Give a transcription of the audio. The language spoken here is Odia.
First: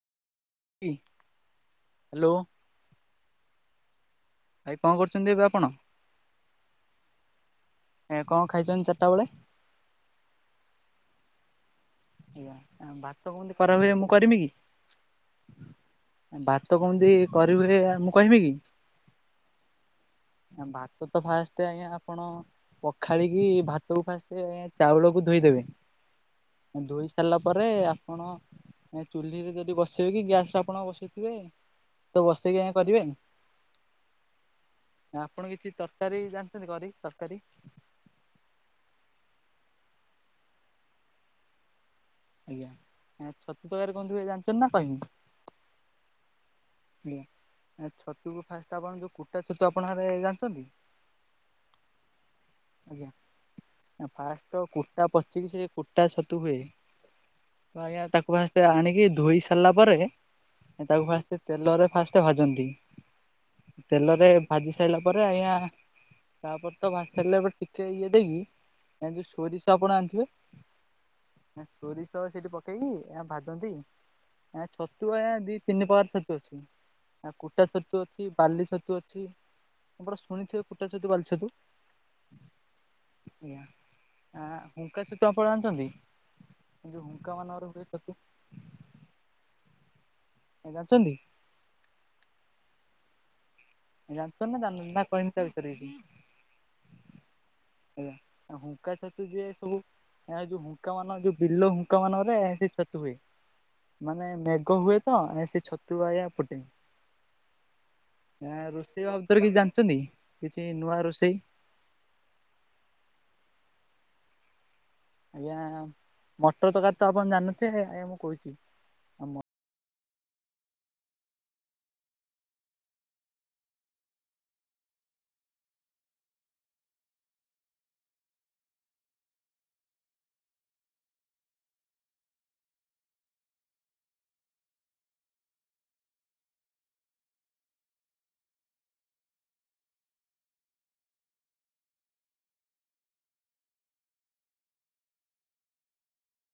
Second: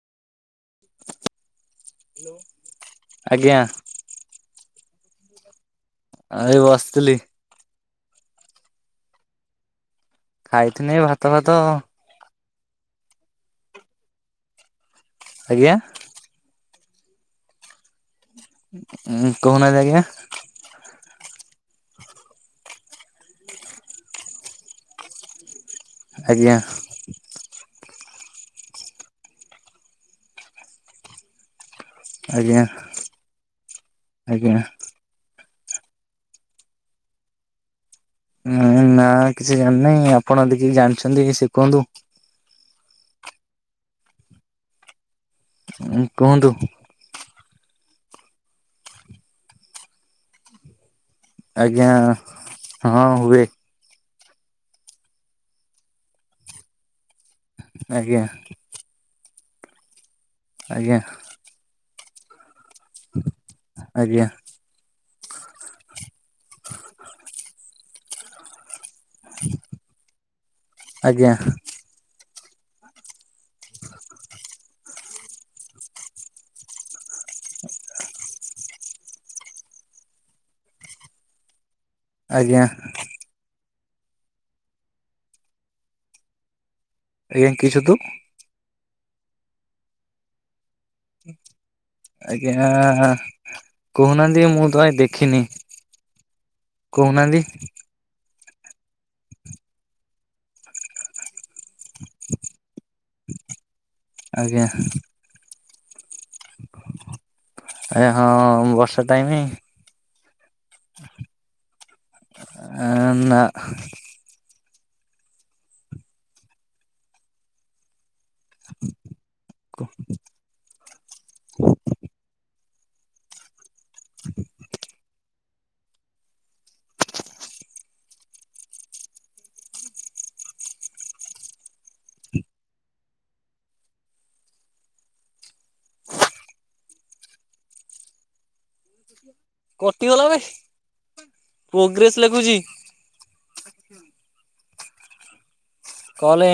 ହ୍ୟାଲୋ ଆଜ୍ଞା। ଭାଇ କଣ କରୁଛନ୍ତି ଏବେ ଆପଣ? ଆ ଏ ବସିଥିଲି। ଏ କଣ ଖାଇଛନ୍ତି ଚାରିଟା ବେଳେ? ଖାଇଥିନି ଏ ଭାତ ଫାତ। ଆଜ୍ଞା ଭାତ କେମତି କରା ହୁଏ ମୁଁ କରମି କି? ଆଜ୍ଞା? ଭାତ କେମିତି କରିହୁଏ ମୁଁ କହିବି କି? ଉଁ କହୁନାହାନ୍ତି ଭାତ ଫାଷ୍ଟ ଆଜ୍ଞା ଆପଣ ପଖାଳିକି ଭାତକୁ ଫାଷ୍ଟ ଚାଉଳକୁ ଧୋଇଦେବେ ଆଜ୍ଞା। ଧୋଇ ସାରିଲା ପରେ ଆପଣ ଏ ଚୁଲୀରେ ଯଦି ବସେଇବେ କି ଗ୍ୟାସ ରେ ଆପଣ ବସେଇଥିବେ ତୁ ବସେଇକି ଆଜ୍ଞା ଆଗେ କରିବେ ଆଜ୍ଞା ଆଜ୍ଞା। ତ ଆପଣ କିଛି ତରକାରୀ ଜାଣିଛନ୍ତି କରି ତରକାରୀ? ଉ ନା କିଛି ଜାଣିିନାହିଁ। ଆପଣ ଯଦି କିଛି ଜାଣିଛନ୍ତି ଶିଖନ୍ତୁ। ଛତୁ ତରକାରୀ ଜାଣିଛନ୍ତି ନା କହିବି? ଉ କୁହନ୍ତୁ? ଆ ଛତୁକୁ ଫାଷ୍ଟ ଆପଣ ଯୋଉ କୁଟା ଛତୁ ଆପଣ ଆଡେ ଜାଣିଛନ୍ତି? ଆଜ୍ଞା ହଁ ଆଜ୍ଞା ହୁଏ। ଫାଷ୍ଟ ତ କୁଟା ପଚିକି ସେ କୁଟା ଛତୁ ହୁଏ। ତ ଆଜ୍ଞା ତାକୁ ଫାଷ୍ଟ ଆଣିକି ଧୋଇ ସାରିଲା ପରେ ଆଜ୍ଞା ତାକୁ ଫାଷ୍ଟ ତେଲରେ ଫାଷ୍ଟ କେତେ ଭାଜନ୍ତି ଆଜ୍ଞା ତେଲରେ ଭାଜି ସାରିଲା ତା ପରେ ଆଜ୍ଞା ତାପରେ ତ ଭାଜି ସାରିଲେ ଏ ଟିକେ ଇଏ ଦେଇକି ଏ ଯୋଉ ସୋରିଷ ଆପଣ ଆଣିଥିବେ ଆଜ୍ଞା ସୋରିଷ ଛତ ସେଠି ପକେଇକି ଭାଜନ୍ତି ଏ ଛତୁ ଏ ଦି ତିନି ପ୍ରକାର ଛତୁ ଅଛି। ଆ କୁଟା ଛତୁ ଅଛି, ବାଲି ଛତୁ ଅଛି ଆପଣ ଶୁଣିଥିବେ କୁଟା ଛତୁ ବାଲି ଛତୁ? ଆଜ୍ଞା। ଆଜ୍ଞା। ଆ ହୁଙ୍କା ଛତୁ ଆପଣ ଜାଣିଛନ୍ତି? କି ହୁଙ୍କ ଆଜ୍ଞା ମାନଙ୍କରେ କିଛୁ ହୁଏ ତୁ ଛତୁ ଜାଣିଛନ୍ତି? ଆଜ୍ଞା। ଜାଣିଛ କହୁନାହାନ୍ତି ନା ମୁଁ ତ ଜାଣିନ କାଇଁ ନା କହିମି ଦେଖିନି ତା ବିଷୟରେ କିଛି କହୁନାହାନ୍ତି। ଆଜ୍ଞା ହୁଙ୍କା ଛତୁ ଯେ ସବୁ ଏ ଯୋଉ ହୁଙ୍କା ମାନ ଯୋଉ ବିଲ ହୁଙ୍କା ମାନଙ୍କରେ ସେ ଛତୁ ହୁଏ। ମାନେ ଆଜ୍ଞା ମେଘ ହୁଏ ତ ସେ ଛତୁ ତୁ ଆଞା ଫୁଟେ। ଆଜ୍ଞା ହଁ ବର୍ଷା ରୋଷେଇ ଟାଇମ ଵାବଦରେ କିଛି ଜାଣିଛନ୍ତି କି? କିଛି ନୂଆ ରୋଷେଇ? ଆ ନାଁ। ଆଜ୍ଞା ମଟର ତରକାର ତ ଆପଣ ଜାଣିନଥିବେ ଆଜ୍ଞା ମୁଁ କହୁଛି ଆ କଟିଗଲାବେ। ପୋଗ୍ରେସ୍ ଲେଖୁଛି କଲ